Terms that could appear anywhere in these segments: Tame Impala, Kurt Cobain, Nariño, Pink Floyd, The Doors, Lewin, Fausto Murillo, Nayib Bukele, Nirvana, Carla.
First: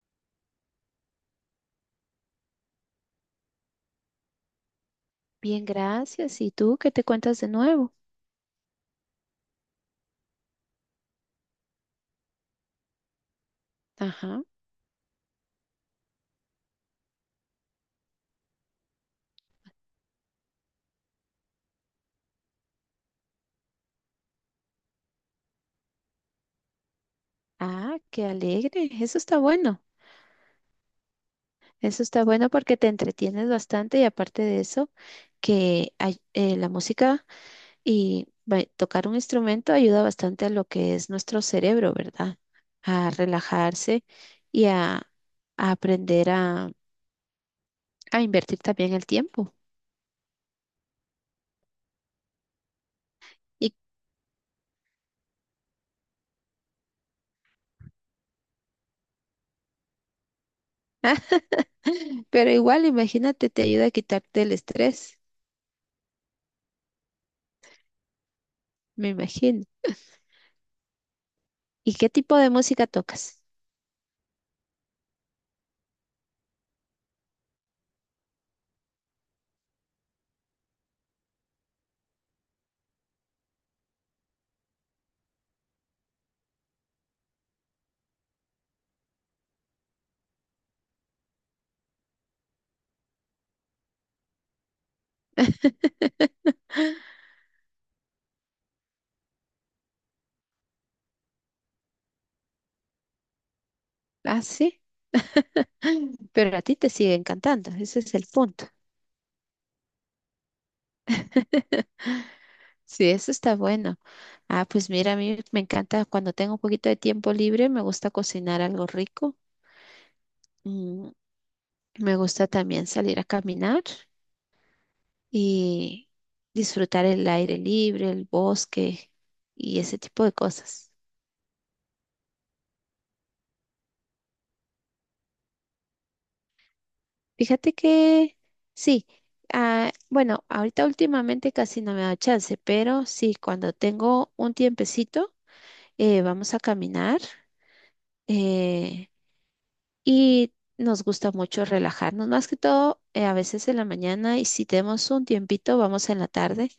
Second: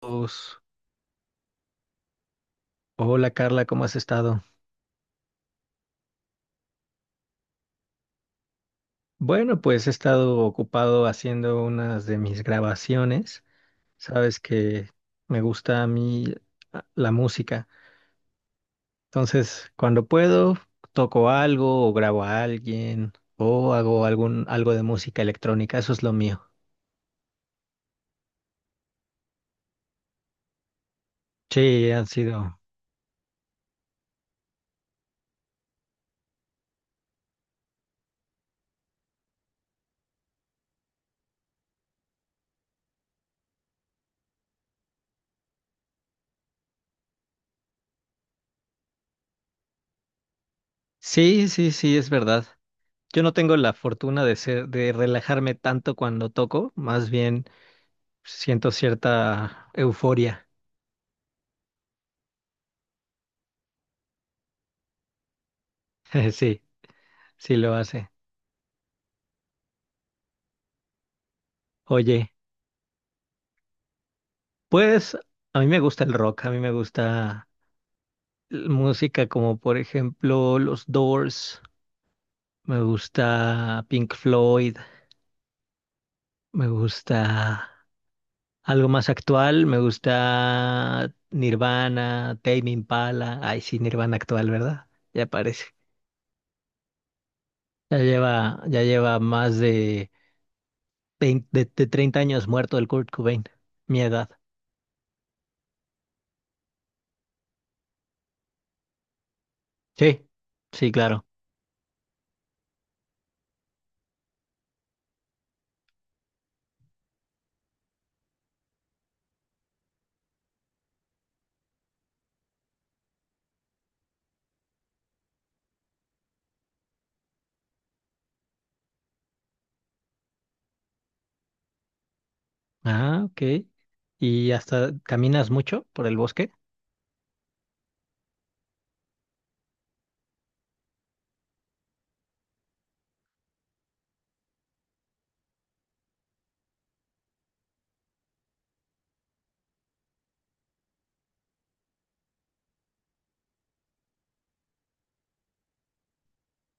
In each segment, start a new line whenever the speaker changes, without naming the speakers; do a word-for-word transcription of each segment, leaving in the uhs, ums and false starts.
Pues, Hola Carla, ¿cómo has estado?
Bien, gracias. ¿Y tú qué te cuentas de nuevo?
Bueno, pues he estado ocupado haciendo unas de mis grabaciones. Sabes
Ajá.
que me gusta a mí ah, la música. Entonces, cuando puedo, toco algo o grabo a alguien o hago algún algo de música electrónica. Eso es lo mío.
Ah, qué alegre. Eso está bueno.
Sí,
Eso
han
está bueno
sido.
porque te entretienes bastante y aparte de eso, que ay- eh, la música y ba- tocar un instrumento ayuda bastante a lo que es nuestro cerebro, ¿verdad? A relajarse y a, a aprender a, a invertir también el tiempo.
Sí, sí, sí, es verdad. Yo no tengo la
Y,
fortuna de ser, de relajarme tanto cuando toco, más bien siento cierta euforia.
pero igual, imagínate, te ayuda a quitarte el estrés,
Sí. Sí lo hace.
me imagino. ¿Y qué
Oye,
tipo de música tocas?
pues a mí me gusta el rock, a mí me gusta l- música como por ejemplo los Doors, me gusta Pink Floyd, me gusta algo más actual, me gusta Nirvana, Tame Impala, ay sí, Nirvana actual, ¿verdad? Ya parece. Ya lleva, ya lleva más de veinte de, de treinta años muerto el Kurt Cobain, mi edad.
Ah, sí. Pero a ti te sigue encantando, ese es el punto.
Sí, sí, claro.
Sí, eso está bueno. Ah, pues mira, a mí me encanta cuando tengo un poquito de tiempo libre, me gusta cocinar algo rico. Mm, me gusta también salir a caminar y disfrutar el aire libre, el bosque y ese tipo de cosas.
Ah, ok. ¿Y hasta caminas mucho por el bosque?
Fíjate que sí. Ah, bueno, ahorita últimamente casi no me da chance, pero sí, cuando tengo un tiempecito, eh, vamos a caminar eh, y nos gusta mucho relajarnos, más que todo eh, a veces en la mañana y si tenemos un tiempito, vamos en la tarde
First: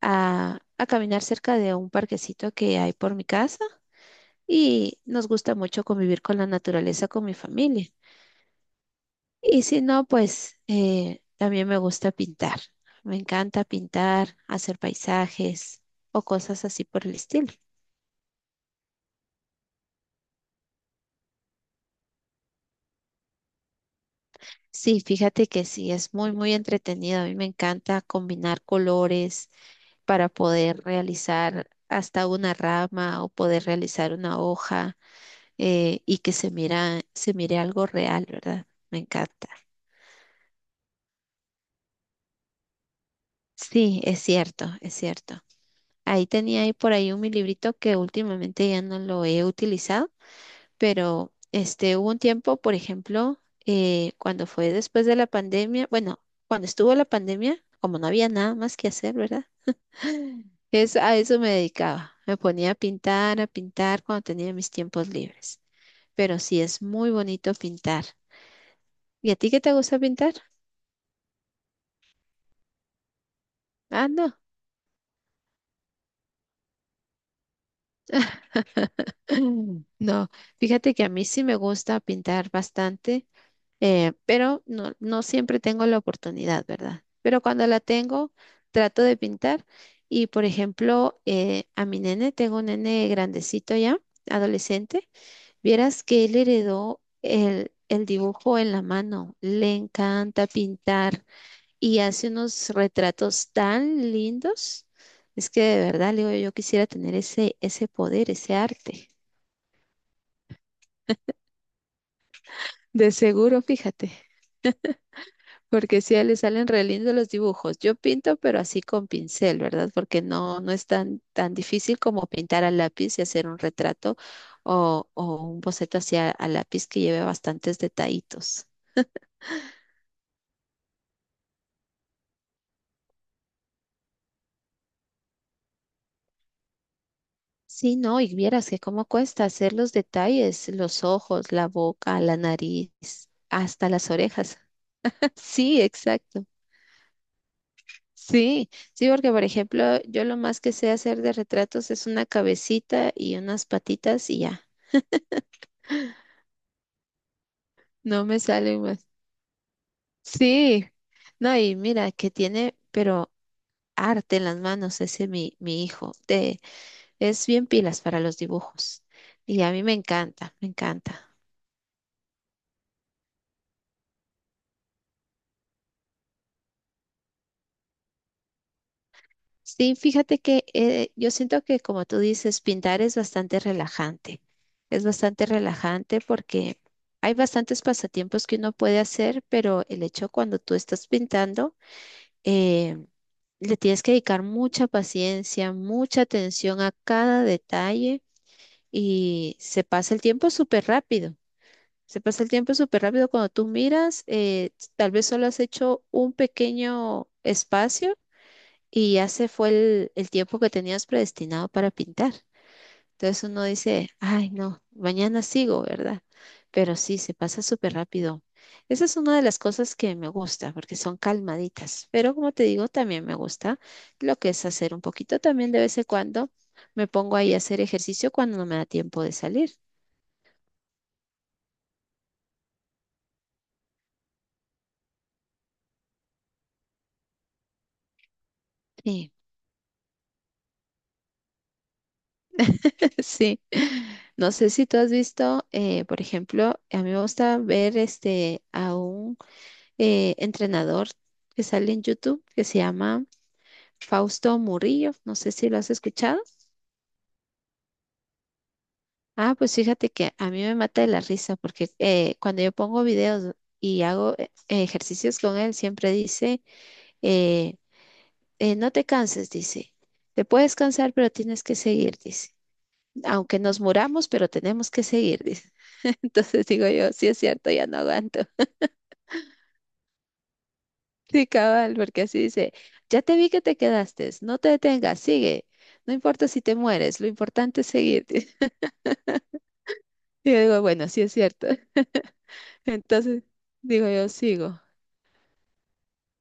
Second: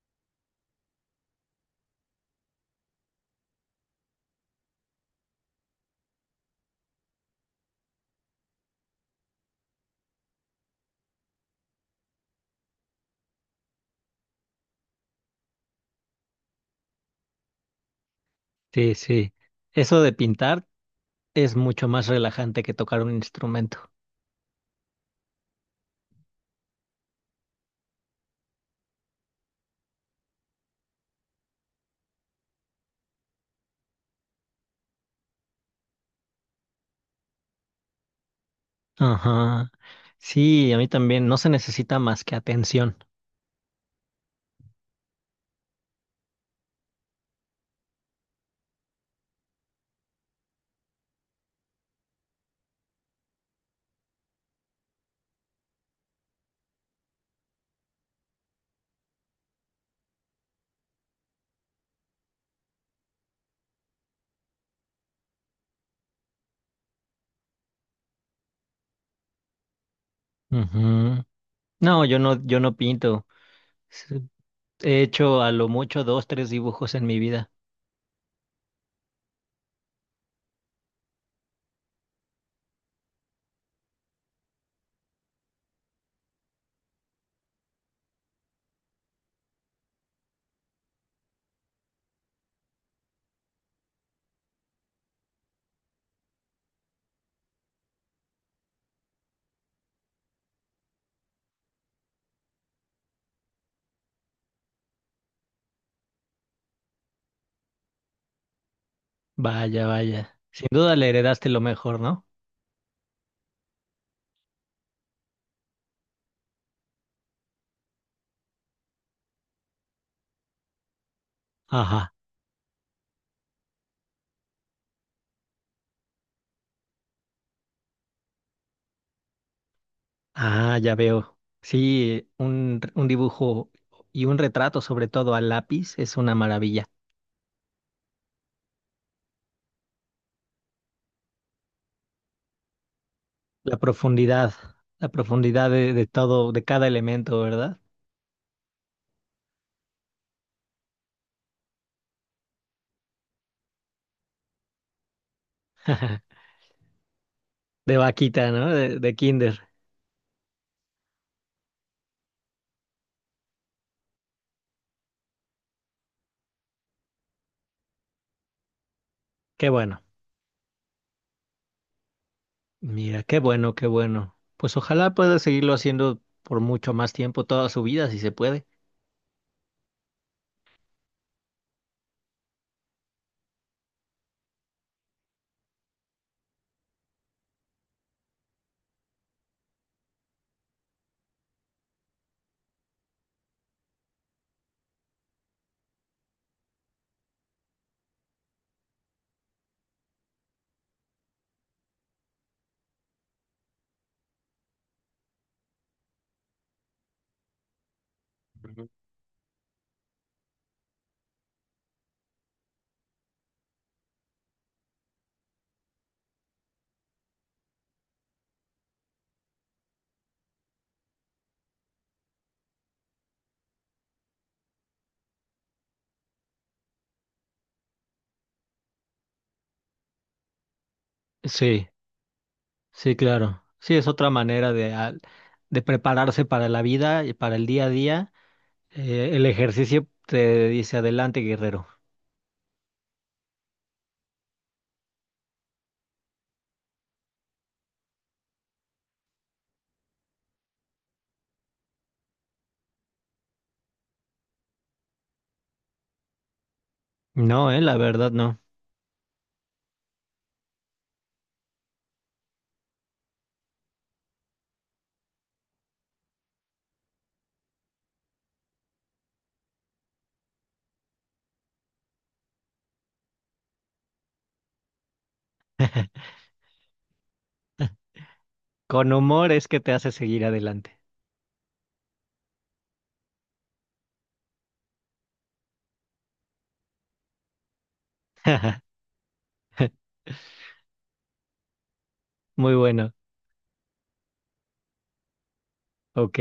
a, a caminar cerca de un parquecito que hay por mi casa y nos gusta mucho convivir con la naturaleza, con mi familia. Y si no, pues eh, también me gusta pintar. Me encanta pintar, hacer paisajes o cosas así por el estilo.
Sí, sí. Eso de pintar es mucho más relajante que tocar un instrumento.
Sí, fíjate que sí, es muy, muy entretenido. A mí me encanta combinar colores para poder realizar hasta una rama o poder realizar una hoja eh, y que se mira, se mire algo real, ¿verdad? Me encanta.
Ajá. Sí, a mí también. No se necesita más que atención.
Sí, es cierto, es cierto. Ahí tenía ahí por ahí un mi librito que últimamente ya no lo he utilizado, pero este hubo un tiempo, por ejemplo, eh, cuando fue después de la pandemia, bueno, cuando estuvo la pandemia, como no había nada más que hacer, ¿verdad? Es, a eso me dedicaba. Me ponía a pintar, a pintar cuando tenía mis tiempos libres. Pero sí es muy bonito pintar. ¿Y a ti qué te gusta pintar?
Ujú. No, yo no, yo no pinto.
Ah, no.
He hecho a lo mucho dos, tres dibujos en mi vida.
No, fíjate que a mí sí me gusta pintar bastante, eh, pero no, no siempre tengo la oportunidad, ¿verdad? Pero cuando la tengo, trato de pintar. Y por ejemplo, eh, a mi nene, tengo un nene grandecito ya, adolescente. Vieras que él heredó el, el dibujo en la mano, le encanta pintar y hace unos retratos tan lindos. Es que de verdad, Leo, yo quisiera tener ese, ese poder, ese arte.
Vaya, vaya. Sin duda le heredaste lo mejor, ¿no?
De seguro, fíjate, porque sí, a él le salen re lindos los dibujos. Yo pinto, pero así con pincel, ¿verdad? Porque no, no es tan, tan difícil
Ajá.
como pintar a lápiz y hacer un retrato o, o un boceto hacia a lápiz que lleve bastantes detallitos.
Ah, ya veo. Sí, un, un dibujo y un retrato, sobre todo a lápiz, es una maravilla.
Sí, no, y vieras que cómo cuesta hacer los detalles, los ojos, la boca, la nariz,
La
hasta las
profundidad,
orejas.
la profundidad
Sí,
de, de
exacto.
todo, de cada elemento, ¿verdad?
Sí, sí, porque por ejemplo, yo lo más que sé hacer de retratos es una cabecita y unas patitas y ya.
De
No me
vaquita, ¿no?
salen
De,
más.
de kinder.
Sí, no, y mira que tiene, pero arte en las manos ese mi, mi hijo. Te- es bien pilas para los dibujos. Y
Qué
a mí me
bueno.
encanta, me encanta.
Mira, qué bueno, qué bueno. Pues ojalá pueda seguirlo haciendo por mucho más tiempo, toda su vida, si se puede.
Sí, fíjate que eh, yo siento que como tú dices, pintar es bastante relajante. Es bastante relajante porque hay bastantes pasatiempos que uno puede hacer, pero el hecho cuando tú estás pintando, eh, le tienes que dedicar mucha paciencia, mucha atención a cada detalle y se pasa el tiempo súper rápido. Se pasa el tiempo súper rápido cuando tú miras, eh, tal vez solo has hecho un pequeño espacio y ya se fue el, el tiempo que tenías predestinado para pintar. Entonces uno dice, ay, no, mañana sigo, ¿verdad? Pero sí, se pasa súper rápido. Esa es una de las cosas que me gusta, porque son calmaditas. Pero como te digo, también me gusta lo que es hacer un poquito también de vez en cuando. Me pongo ahí a hacer ejercicio cuando no me da tiempo de salir.
Sí. Sí, claro. Sí, es otra manera de, al- de prepararse para la vida y para el día a día. Eh,
Sí,
el ejercicio te dice adelante, guerrero.
sí. No sé si tú has visto, eh, por ejemplo, a mí me gusta ver este a un eh, entrenador que sale en YouTube que se llama Fausto Murillo. No sé si lo has escuchado.
No, eh, la verdad no.
Ah, pues fíjate que a mí me mata de la risa porque eh, cuando yo pongo videos y hago eh, ejercicios con él, siempre dice, eh, eh, no te canses, dice, te puedes cansar, pero tienes que seguir, dice, aunque nos muramos, pero tenemos que seguir, dice. Entonces digo yo, sí es cierto, ya no aguanto.
Con humor es que te hace seguir adelante.
Sí, cabal, porque así dice, ya te vi que te quedaste, no te detengas, sigue, no importa si te mueres, lo importante es seguir. Y yo digo, bueno, sí es cierto.
Muy bueno.
Entonces, digo yo, sigo.
Ok.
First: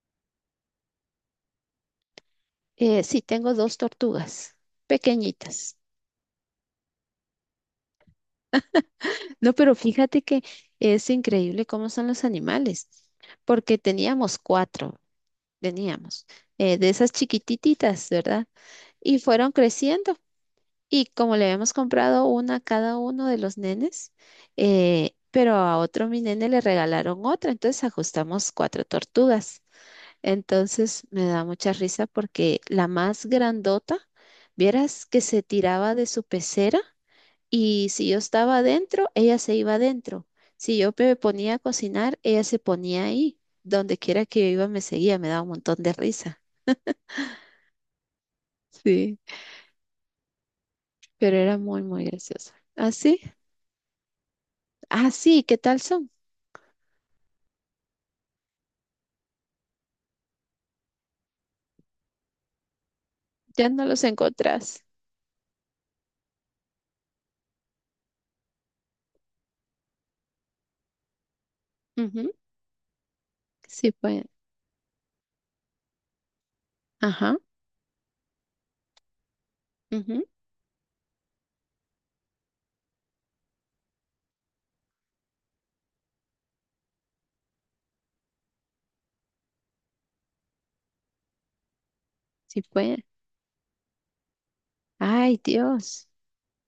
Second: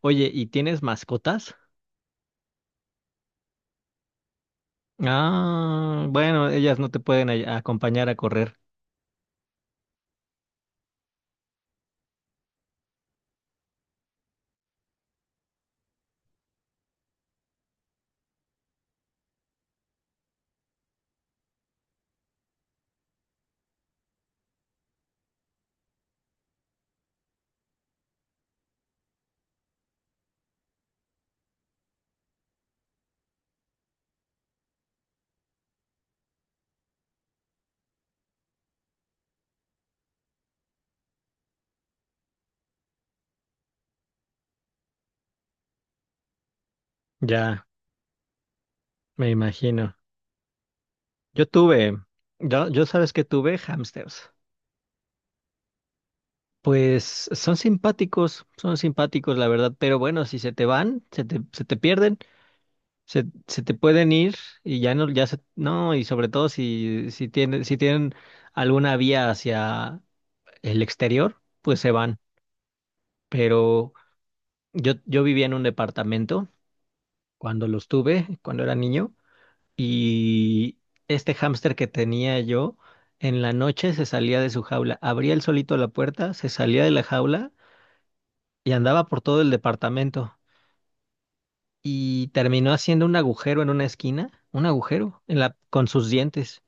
Oye, ¿y tienes mascotas?
Eh, sí, tengo dos tortugas pequeñitas.
Ah, bueno, ellas no te pueden ay- acompañar a correr.
No, pero fíjate que es increíble cómo son los animales, porque teníamos cuatro, teníamos, eh, de esas chiquititas, ¿verdad? Y fueron creciendo. Y como le habíamos comprado una a cada uno de los nenes, eh, pero a otro mi nene le regalaron otra, entonces ajustamos cuatro tortugas. Entonces me da mucha risa porque la más grandota, vieras que se tiraba de su pecera y si yo estaba adentro, ella se iba adentro. Si yo me ponía a cocinar, ella se ponía ahí. Donde quiera que yo iba, me seguía, me daba un montón de risa.
Ya,
Sí,
me imagino.
pero
Yo
era muy,
tuve,
muy graciosa.
yo, yo
¿Ah,
sabes
sí?
que tuve hamsters.
Ah, sí, ¿qué tal son?
Pues son simpáticos, son simpáticos, la verdad, pero bueno, si se te van, se te, se te pierden, se, se
Ya
te
no los
pueden ir y
encontrás.
ya no, ya se, no, y sobre todo si, si tienen, si tienen alguna vía hacia el exterior, pues se van.
Ujú,
Pero
sí pueden.
yo, yo vivía en un departamento
Ajá,
cuando los tuve, cuando era niño,
ujú.
y este hámster que tenía yo, en la noche se salía de su jaula, abría él solito la puerta, se salía de la jaula y andaba por todo el departamento. Y
Sí
terminó
pueden.
haciendo un agujero en una esquina, un agujero en
Ay,
la, con
Dios.
sus dientes.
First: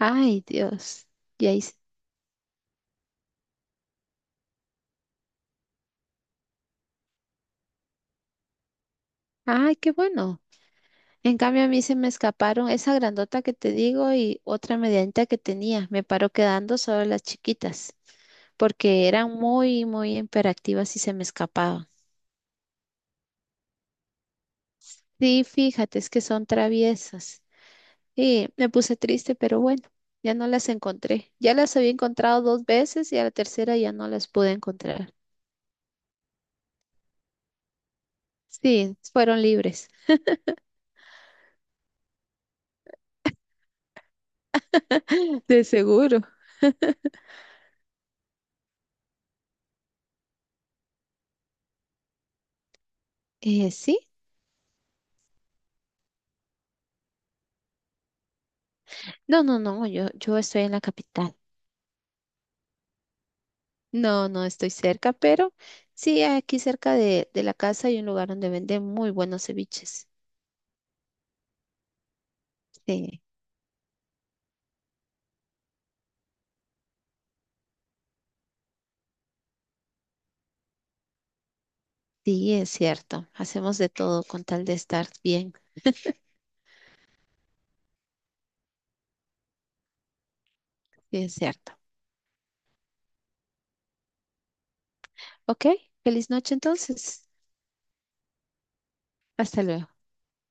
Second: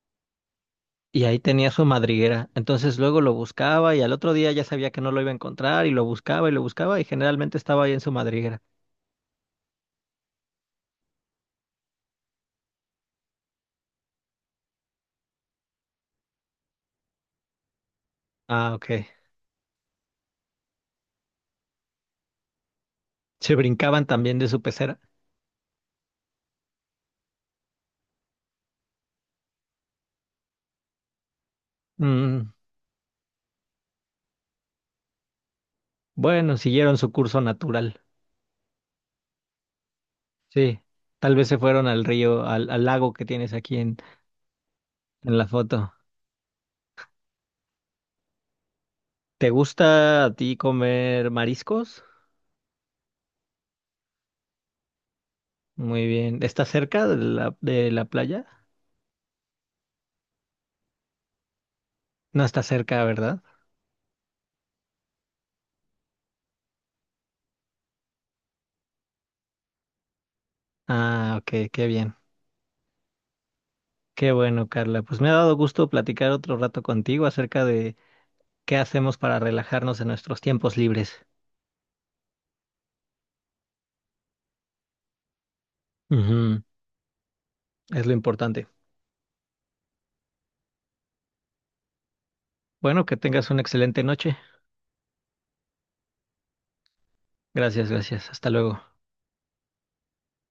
Ay, Dios.
Y ahí
Y ahí.
tenía
se-
su madriguera. Entonces luego lo buscaba y al otro día ya sabía que no lo iba a encontrar y lo buscaba y lo buscaba y generalmente estaba ahí en su madriguera.
Ay, qué bueno. En cambio, a mí se me escaparon esa grandota que te digo y otra medianita que tenía. Me paró quedando solo las chiquitas,
Ah, ok.
porque eran muy, muy imperativas y se me escapaban.
Se brincaban también de su pecera.
Sí, fíjate, es que son traviesas. Y me puse triste, pero bueno, ya no las encontré. Ya las había encontrado
Mm,
dos veces y a la tercera ya no las pude encontrar.
bueno, siguieron su curso natural.
Sí, fueron libres.
Sí. Tal vez se fueron al río, al, al lago que tienes aquí en, en la
De
foto.
seguro.
¿Te gusta a ti comer mariscos?
Eh, sí.
Muy bien. ¿Estás cerca de la, de la playa?
No, no, no, yo, yo estoy en la capital.
No está cerca, ¿verdad?
No, no estoy cerca, pero sí, aquí cerca de, de la casa hay un lugar donde venden muy buenos ceviches.
Ah, ok, qué bien.
Sí,
Qué bueno, Carla. Pues me ha dado gusto platicar otro rato contigo acerca de qué hacemos para relajarnos en nuestros tiempos libres.
sí, es cierto. Hacemos de todo con tal de estar bien.
Ujú, es lo importante.
Sí, es cierto.
Bueno, que tengas una excelente noche.
Ok, feliz noche entonces.
Gracias, gracias. Hasta luego.
Hasta luego.